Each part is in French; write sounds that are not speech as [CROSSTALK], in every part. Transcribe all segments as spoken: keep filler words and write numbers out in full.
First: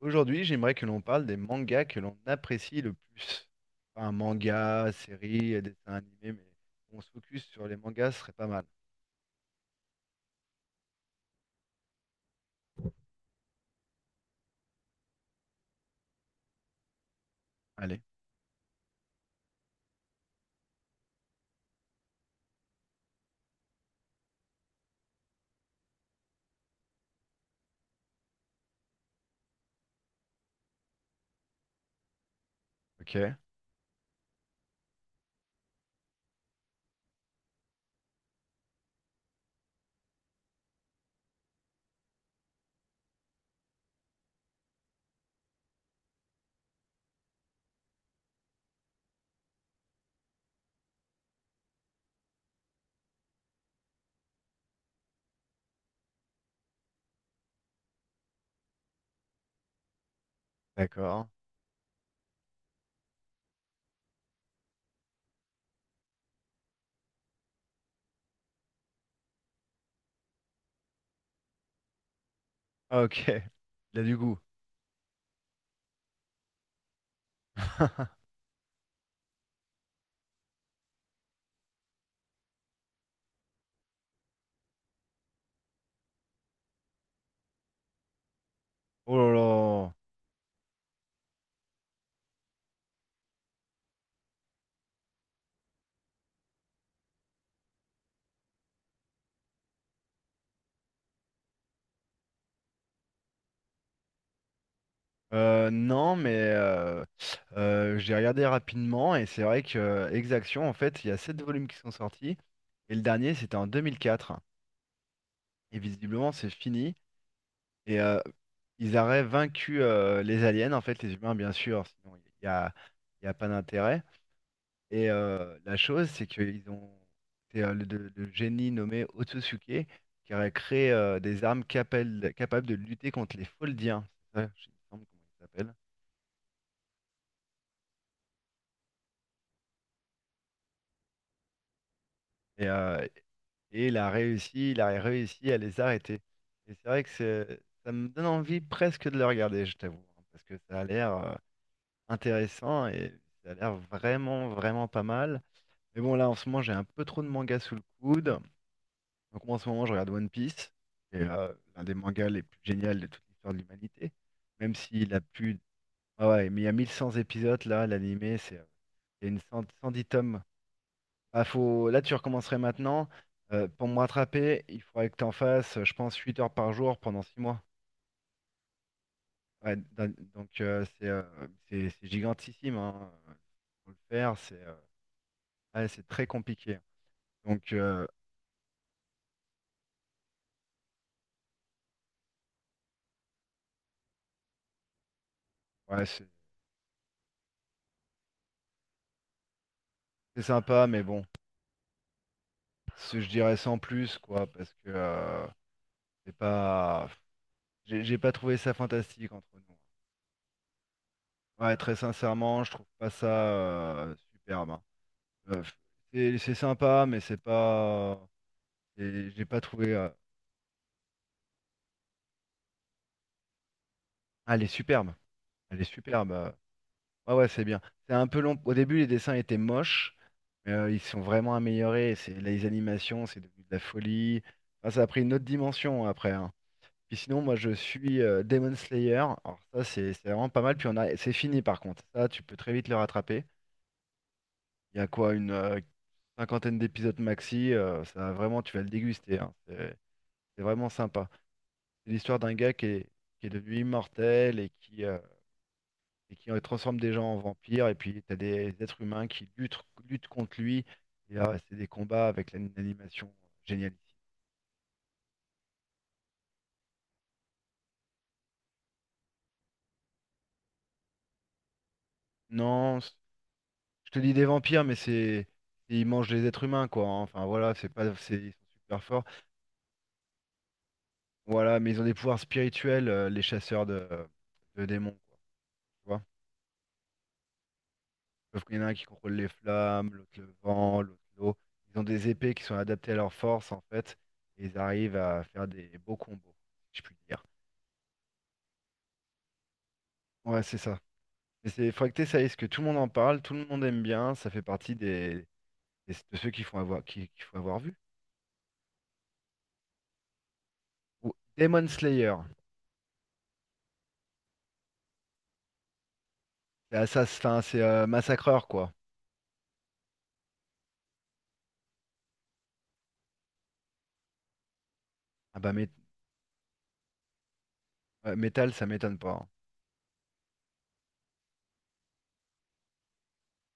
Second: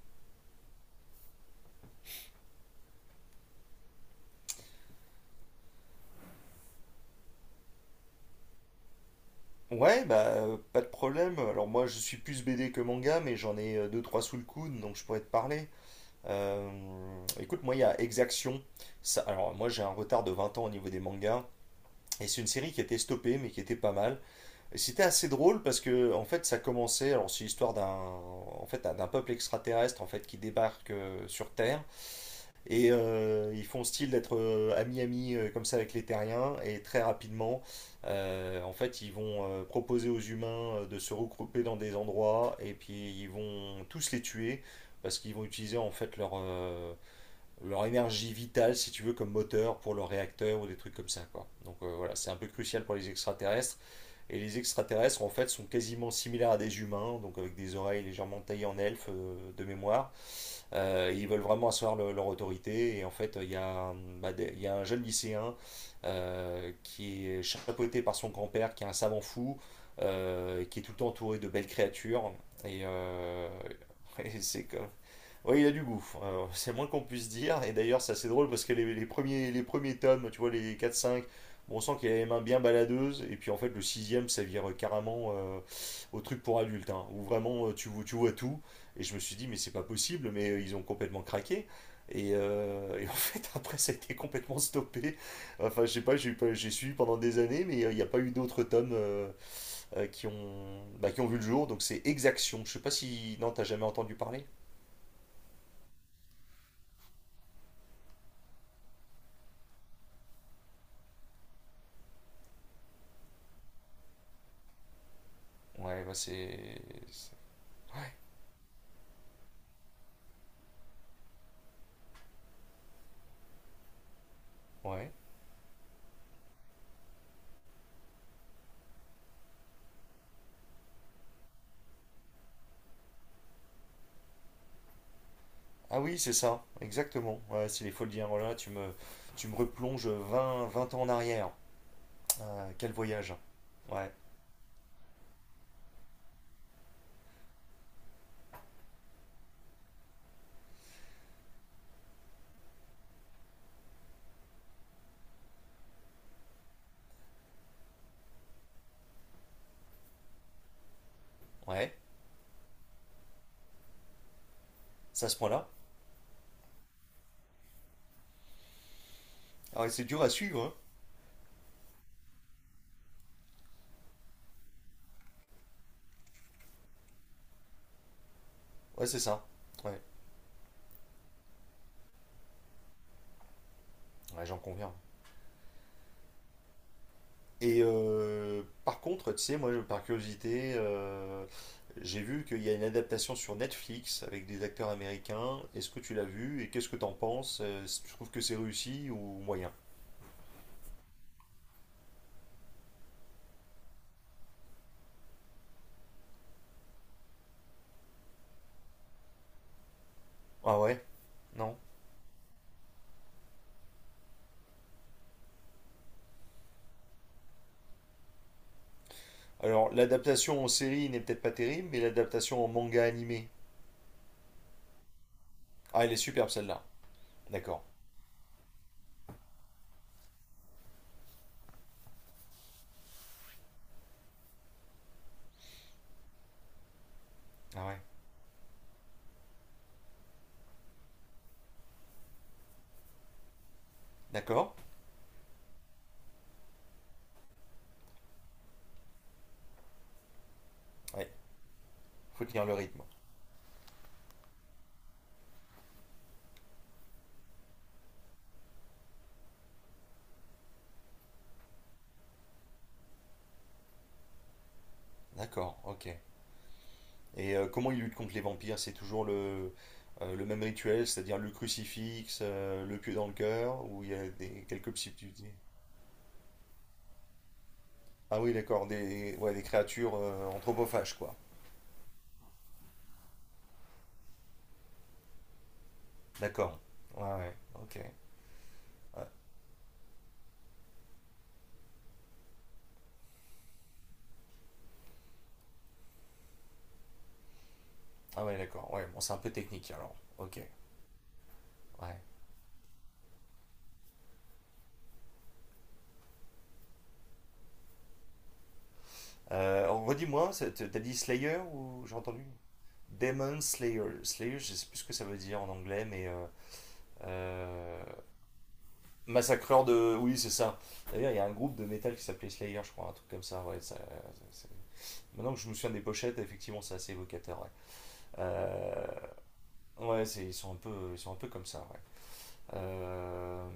Aujourd'hui, j'aimerais que l'on parle des mangas que l'on apprécie le plus. Enfin, manga, série, dessin animé, mais on se focus sur les mangas, ce serait pas mal. Ouais, bah euh, pas de problème. Alors moi je suis plus B D que manga, mais j'en ai euh, deux trois sous le coude, donc je pourrais te parler. Euh, écoute, moi il y a Allez, Exaction. Ça, alors moi j'ai un retard de vingt ans au niveau des mangas, et c'est une série qui était stoppée, mais qui était pas mal. Et c'était assez drôle parce que en fait ça commençait. Alors c'est l'histoire d'un en fait d'un d'un peuple extraterrestre en fait qui débarque euh, sur Terre. Et ok, euh, ils font style d'être euh, amis-amis euh, comme ça avec les terriens. Et très rapidement, euh, en fait, ils vont euh, proposer aux humains euh, de se regrouper dans des endroits. Et puis, ils vont tous les tuer. Parce qu'ils vont utiliser en fait leur, euh, leur énergie vitale, si tu veux, comme moteur pour leur réacteur ou des trucs comme ça, quoi. Donc euh, voilà, c'est un peu crucial pour les extraterrestres. Et les extraterrestres, en fait, sont quasiment similaires à des humains, donc avec des oreilles légèrement taillées en elfe euh, de mémoire. Euh, d'accord. ils veulent vraiment asseoir le- leur autorité. Et en fait, il y a, un- bah, des- il y a un jeune lycéen euh, qui est chapeauté par son grand-père, qui est un savant fou, euh, qui est tout le temps entouré de belles créatures. Et, Ah, ok, euh, [LAUGHS] il a du [LAUGHS] goût. et c'est comme- oui, il a du goût, euh, c'est moins qu'on puisse dire. Et d'ailleurs, c'est assez [LAUGHS] drôle parce que les, les premiers, les premiers tomes, tu vois, les quatre, cinq, bon, on sent qu'il a les mains bien baladeuses. Et puis en fait, le sixième, ça vire carrément euh, au truc pour adultes, hein, où vraiment euh, tu, vois- tu vois tout. Et je Oh me là suis dit, mais c'est pas là. possible, mais euh, ils ont complètement craqué. Et, euh, et en [LAUGHS] fait, après, ça a été complètement stoppé. Enfin, je sais pas, j'ai eu pas- j'ai suivi pendant des années, mais euh, il n'y a pas eu d'autres tomes euh, euh, qui ont, bah, qui ont vu le jour. Donc c'est Exaction. Je sais pas si. Non, t'as jamais entendu parler? Euh, non, mais euh, euh, j'ai regardé rapidement et c'est vrai que euh, Exaction, en fait, il y a sept volumes qui sont sortis et le dernier, c'était en deux mille quatre. Et Ouais, bah visiblement, c'est c'est. fini. c'est- Et Ouais, euh, Ils auraient vaincu euh, les aliens, en fait, les humains, bien sûr, sinon il n'y a, il y a pas d'intérêt. Et ouais. Euh, la chose, c'est qu'ils ont. C'est euh, le, le- le génie nommé Otsutsuke qui aurait créé euh, des armes capables, capables de lutter contre les Foldiens. C'est ça, je- il me semble comment ils s'appellent. Ah oui, c'est ça, exactement. Ouais, c'est les folies de Guillermo. tu me, tu me replonges vingt vingt ans en arrière. Et, Euh, quel euh, voyage. et il a Ouais, réussi, il a réussi à les arrêter. Et c'est vrai que c'est- ça me donne envie presque de le regarder, je t'avoue, hein, parce que ça a l'air euh, intéressant et ça a l'air vraiment, vraiment pas mal. Mais bon, là, en ce moment, j'ai un peu trop de mangas sous le coude. Donc, moi, en ce moment, je regarde One Piece, qui est euh, l'un des ouais, mangas les plus géniaux de toute l'histoire de l'humanité. Même s'il a c'est à ce plus. point-là. Ah ouais, mais il y a mille cent épisodes, là, l'animé, c'est. Euh, Il y a une cent- Ah cent ouais, dix c'est dur à tomes. suivre, hein. Ah, faut. Là, tu recommencerais maintenant. Euh, pour me rattraper, il faudrait que tu en fasses, euh, je pense, huit heures par jour pendant six mois. Ouais, c'est ça. Ouais, Ouais, d'un- donc, euh, c'est euh, c'est- c'est gigantissime. Hein. Faut le faire, ouais, c'est j'en euh, conviens. ouais, c'est très compliqué. Donc, Et euh, euh, par contre, tu sais, moi, je- par curiosité, euh, j'ai vu qu'il y a une adaptation sur Netflix avec des acteurs américains. Est-ce que ouais, tu l'as c'est vu et qu'est-ce que t'en penses? Euh, si tu trouves que c'est réussi ou moyen? c'est sympa, mais bon. Ce- Je dirais sans plus, quoi, parce que euh, c'est pas, j'ai j'ai pas trouvé ça fantastique entre nous. Ah ouais? Non? Ouais, très sincèrement, je trouve pas ça euh, superbe. Hein. Euh, c'est c'est sympa, mais c'est pas, c'est- j'ai pas trouvé. Alors, euh, l'adaptation en série n'est peut-être pas terrible, mais l'adaptation en manga animé. Ah, elle est superbe, elle est Ah, elle est superbe. superbe euh. celle-là. Ouais, ouais, c'est bien. D'accord. C'est un peu long. Au début, les dessins étaient moches, mais euh, ils sont vraiment améliorés. C'est les animations, c'est devenu de la folie. Enfin, ça a pris une autre dimension après. Hein. Puis sinon, moi, je Ah ouais. suis euh, Demon Slayer. Alors ça, c'est c'est vraiment pas mal. Puis on a, c'est fini par contre. Ça, tu peux très vite le rattraper. D'accord. Il y a quoi, une euh, cinquantaine d'épisodes maxi. Euh, ça, vraiment, tu vas le déguster. Hein. C'est c'est vraiment Ouais. sympa. C'est l'histoire Faut d'un tenir gars le qui rythme. est, qui est devenu immortel et qui, euh, et qui euh, transforme des gens en vampires. Et puis, t'as des êtres humains qui luttent, luttent contre lui. Et là, c'est des combats avec l'animation géniale. D'accord, ok. Et euh, comment il lutte contre les vampires? C'est toujours le, euh, le même rituel, c'est-à-dire le crucifix, euh, le Non, pieu dans le cœur, ou je il y te a dis des des, vampires, mais quelques c'est. subtilités. Ils mangent les êtres humains, quoi. Hein. Enfin, voilà, c'est pas. c'est- Ah Ils oui, sont d'accord, super forts. des, ouais, des créatures euh, anthropophages, quoi. Voilà, mais ils ont des pouvoirs spirituels, euh, les chasseurs de, de démons, quoi. Tu vois? D'accord. Ouais, ouais, ok. Sauf qu'il y en a un qui Ouais. contrôle les flammes, l'autre le vent, l'autre l'eau. Ils ont des épées qui sont adaptées à leur force, en fait. Et ils arrivent à faire des beaux combos, si je puis dire. Ah ouais, d'accord. Ouais, bon, c'est un peu technique alors. Ok. Ouais, c'est ça. Mais c'est faudrait que Ouais. t'essayes, parce que tout le monde en parle, tout le monde aime bien. Ça fait partie des, des- de ceux qu'il faut avoir, qui, qu'il faut avoir vu. Euh, redis-moi, t'as dit Ou Slayer Demon ou j'ai Slayer. entendu? Demon Slayer. Slayer, je sais plus ce que ça veut dire en anglais, mais euh, C'est assassin, c'est euh, euh, massacreur, quoi. massacreur de. Oui, c'est ça. D'ailleurs, il y a un groupe de métal qui s'appelait Slayer, je crois, un truc comme ça. Ouais, ça- c'est- Maintenant que Ah je bah me souviens des mét- pochettes, effectivement, c'est assez évocateur. Ouais, ouais, métal, ça Euh, m'étonne pas. Hein. ouais, c'est- ils sont un peu, ils sont un peu comme ça. Ouais. Euh,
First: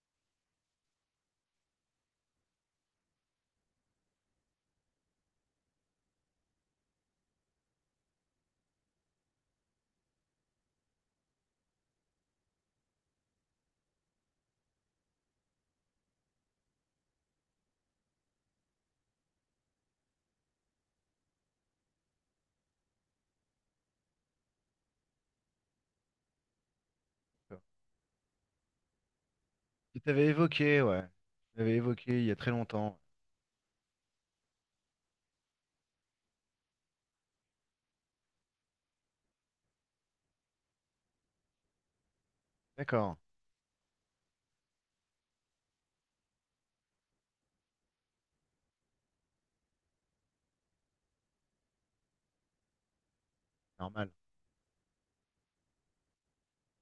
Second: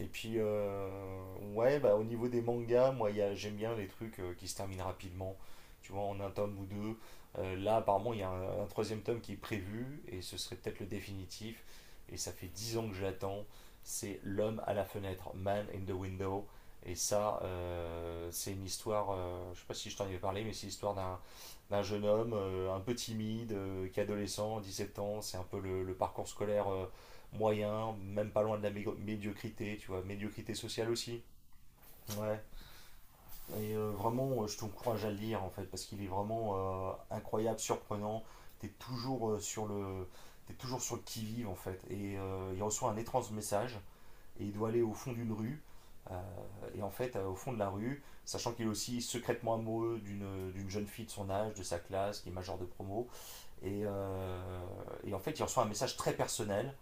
et puis, euh, ouais, bah, au niveau des mangas, moi, il y a- j'aime bien les trucs euh, qui se terminent rapidement, tu vois, en un tome ou deux. Euh, là, apparemment, il y a un, un troisième tome qui est prévu, et ce serait peut-être le définitif. Et ça fait dix ans que j'attends. C'est L'homme à la fenêtre, Man in the Window. Et ça, euh, c'est une histoire, euh, je sais pas si je t'en avais parlé, mais c'est l'histoire d'un d'un jeune homme euh, un peu timide, euh, qui est adolescent, dix-sept ans. C'est un peu le, le parcours scolaire. euh, moyen, même pas loin de la médiocrité, tu Tu vois, t'avais médiocrité évoqué, sociale ouais. aussi. Tu t'avais évoqué il y a Ouais. très longtemps. Et euh, vraiment, euh, je t'encourage à le lire en fait, parce qu'il est vraiment euh, incroyable, surprenant. T'es toujours euh, sur le, t'es toujours sur le qui vive en fait. Et euh, il reçoit un D'accord, étrange message et il doit aller au fond d'une rue. Euh, et en fait, euh, au fond de la rue, sachant qu'il est aussi secrètement amoureux d'une d'une jeune fille de son âge, de sa classe, qui est majeure de promo. Et, normal. euh, et en fait, il reçoit un message très personnel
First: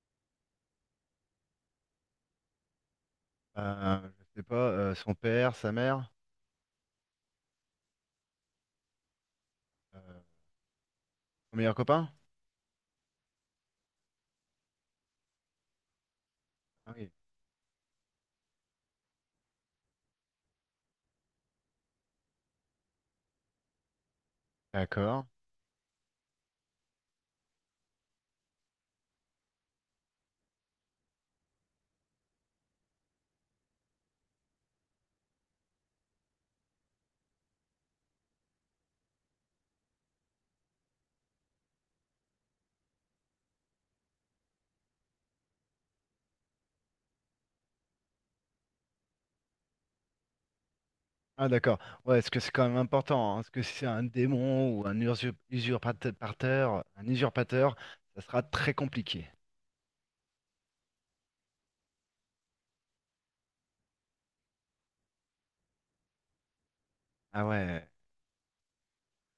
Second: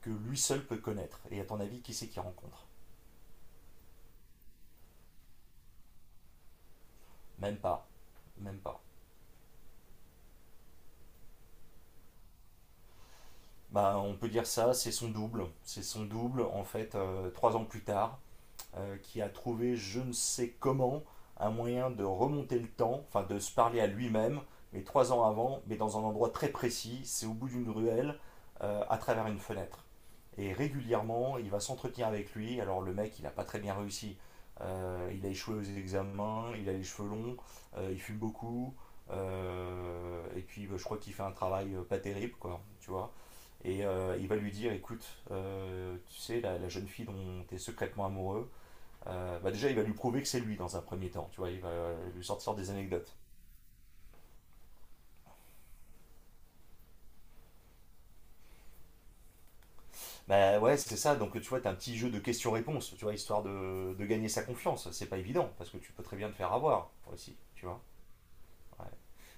que lui seul peut connaître. Et à ton avis, qui c'est qu'il rencontre. Euh, je sais pas, euh, son père, sa mère, Même pas. Même pas. euh, son meilleur copain? Bah, on peut dire ça, c'est son double. C'est son double, en Ah fait, oui. euh, trois ans plus tard, euh, qui a trouvé, je ne sais comment, un moyen de remonter le temps, enfin de se parler à lui-même, mais trois ans D'accord. avant, mais dans un endroit très précis, c'est au bout d'une ruelle, euh, à travers une fenêtre. Et régulièrement, il va s'entretenir avec lui. Alors le mec, il n'a pas très bien réussi. Euh, il a échoué aux examens, il a les cheveux longs, euh, il fume beaucoup, euh, et puis bah, je crois qu'il fait un travail euh, pas terrible, quoi, tu vois. Et euh, il va lui dire, écoute, euh, tu sais, la, la jeune fille dont tu es secrètement amoureux, euh, bah déjà, il va lui prouver que c'est lui dans un premier temps, tu Ah vois, il va d'accord. Ouais, lui est-ce que c'est sortir quand des même anecdotes. important? Hein, est-ce que si c'est un démon ou un usurp- usurpateur, un usurpateur, ça sera très compliqué. Bah ouais, c'est ça, donc tu vois, t'as un petit jeu de questions-réponses, tu vois, histoire de, de gagner sa confiance, c'est pas évident, parce que tu peux très bien te faire avoir, aussi, Ah tu vois. ouais. Ouais.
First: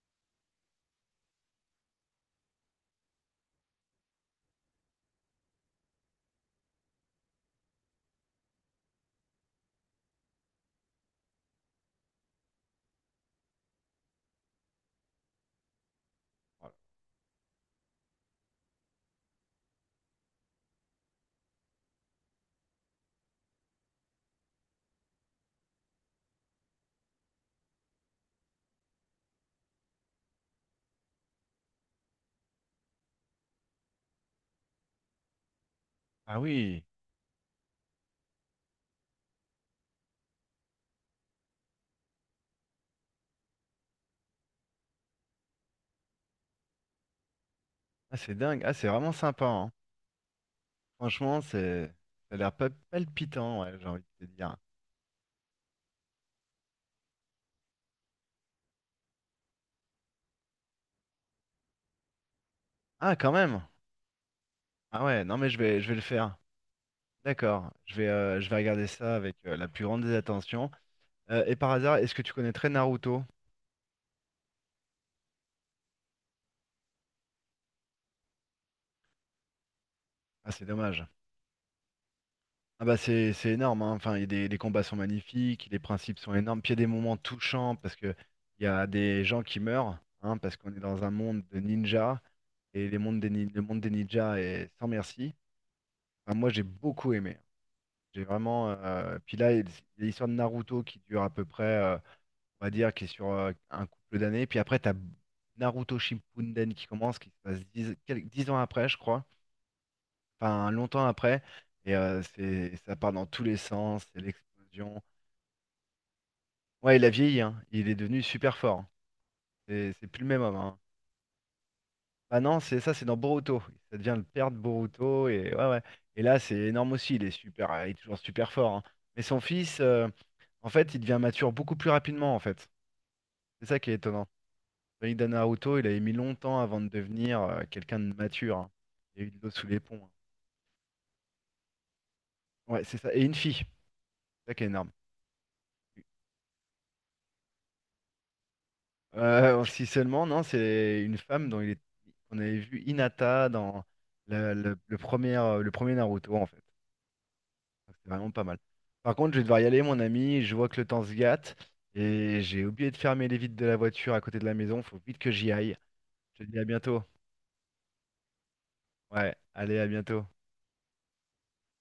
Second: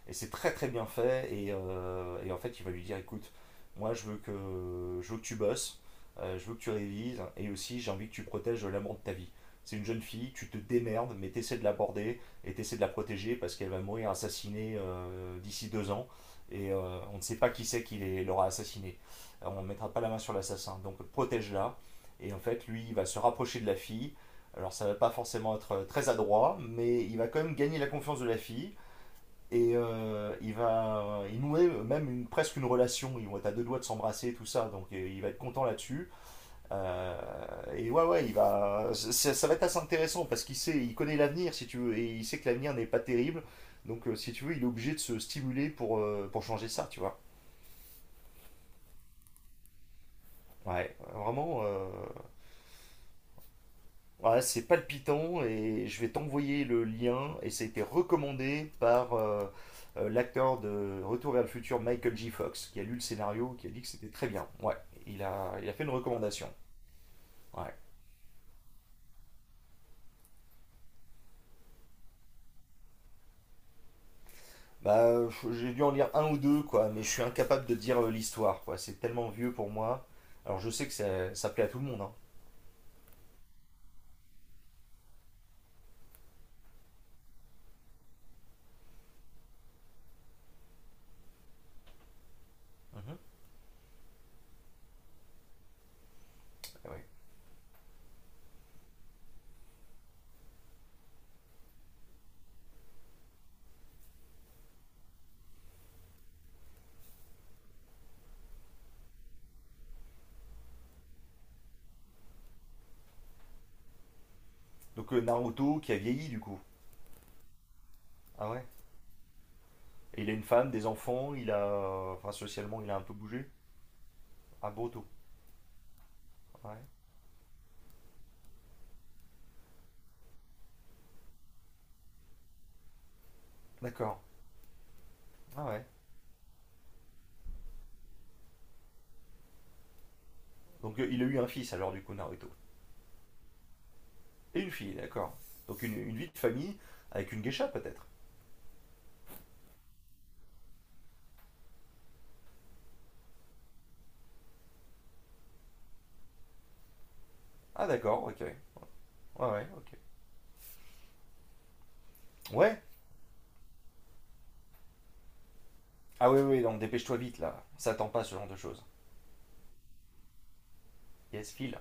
Et c'est très très bien fait. Et, euh, et en fait, il va lui dire écoute, moi je veux que, je veux que tu bosses, euh, je veux que tu révises, et aussi j'ai envie que tu protèges l'amour de ta vie. C'est une jeune fille, tu te démerdes, mais t'essaies de l'aborder et t'essaies de la protéger parce qu'elle va mourir assassinée euh, d'ici deux ans. Et Voilà. euh, on ne sait pas qui c'est qui l'aura assassinée. Alors, on ne mettra pas la main sur l'assassin. Donc protège-la. Et en fait, lui, il va se rapprocher de la fille. Alors ça ne va pas forcément être euh, très adroit, mais il va quand même gagner la confiance de la fille. Et euh, il va, euh, il nouait même une, presque une relation. Ils vont être à deux doigts de s'embrasser, tout ça. Donc il va être content là-dessus. Ah oui. Euh, et ouais, ouais, il va, ça, ça va être assez intéressant parce qu'il sait, il connaît l'avenir, si tu veux, et il sait que l'avenir n'est pas terrible. Donc euh, si tu veux, il est obligé de se stimuler pour, euh, pour changer ça, tu vois. Ah c'est dingue. Ah c'est vraiment sympa. Hein. Ouais, Franchement, vraiment. c'est, euh, ça a l'air pa- palpitant, ouais, j'ai envie de te Ouais, dire. c'est palpitant et je vais t'envoyer le lien. Et ça a été recommandé par euh, euh, l'acteur de Retour vers le futur, Michael J. Fox, qui a lu le Ah quand scénario, même. qui a dit que c'était très bien. Ouais, Ah il ouais, non mais a, je il a vais, fait je une vais le faire. recommandation. D'accord, Ouais. je vais, euh, je vais regarder ça avec euh, la plus grande des attentions. Euh, et par hasard, est-ce que tu connaîtrais Naruto? Bah, je- j'ai dû en lire un ou deux, quoi, mais je suis incapable de dire euh, l'histoire, quoi. C'est tellement vieux pour moi. Ah Alors c'est je sais que dommage. ça, ça plaît à tout le monde, hein. Ah bah c'est c'est énorme, hein. Enfin, il y a des, les combats sont magnifiques, les principes sont énormes, puis il y a des moments touchants parce que il y a des gens qui meurent, hein, parce qu'on est dans un monde de ninjas et les Mhm. mondes des, nin- le monde des ninjas est sans merci. Enfin, moi j'ai Ah ouais. beaucoup aimé. J'ai vraiment. euh, Puis là, il y a l'histoire de Naruto qui dure à peu près. Euh, on va dire, qui est sur euh, un couple d'années. Puis après, tu as Naruto Shippuden qui commence, qui se passe dix quel- dix ans après, je crois. Enfin, longtemps après. Et euh, c'est, ça part dans tous les sens, c'est l'explosion. Donc euh, Naruto qui a vieilli, du coup. Ouais, il a vieilli, hein. Il est devenu Ah super ouais. fort. C'est c'est plus Et le il a même une homme, femme, hein. des enfants, il a... Enfin, Ah non, c'est socialement, il ça, a un c'est peu dans bougé. Boruto. Ça devient le père de Ah, Boruto. Boruto. Et, ouais, ouais. Et là, c'est Ouais. énorme aussi. Il est super, euh, il est toujours super fort. Hein. Mais son fils, euh, en fait, il devient mature beaucoup plus rapidement, en fait. C'est ça qui est D'accord. étonnant. Maïda Ah Naruto, ouais. il avait mis longtemps avant de devenir euh, quelqu'un de mature. Hein. Il y a eu de l'eau sous les ponts. Hein. Donc euh, il a eu un fils alors du coup Naruto. Ouais, c'est ça. Et une fille, c'est ça Et qui est une énorme. fille, d'accord. Donc une, une vie de famille avec une geisha peut-être. Euh, si seulement, non, c'est une femme dont il est. On avait vu Hinata dans le, le- le premier, euh, le premier Naruto, en fait. Ah Donc, c'était d'accord, vraiment ok. pas Ouais, mal. Par contre, je vais devoir y ouais, aller, ok. mon ami. Je vois que le temps se gâte. Et j'ai Ouais. oublié de fermer les vitres de la voiture à côté de la maison. Faut vite que j'y aille. Ah Je ouais, te dis ouais, à donc bientôt. dépêche-toi vite là. Ça attend pas ce genre de choses. Ouais, allez, à bientôt. Yes, file.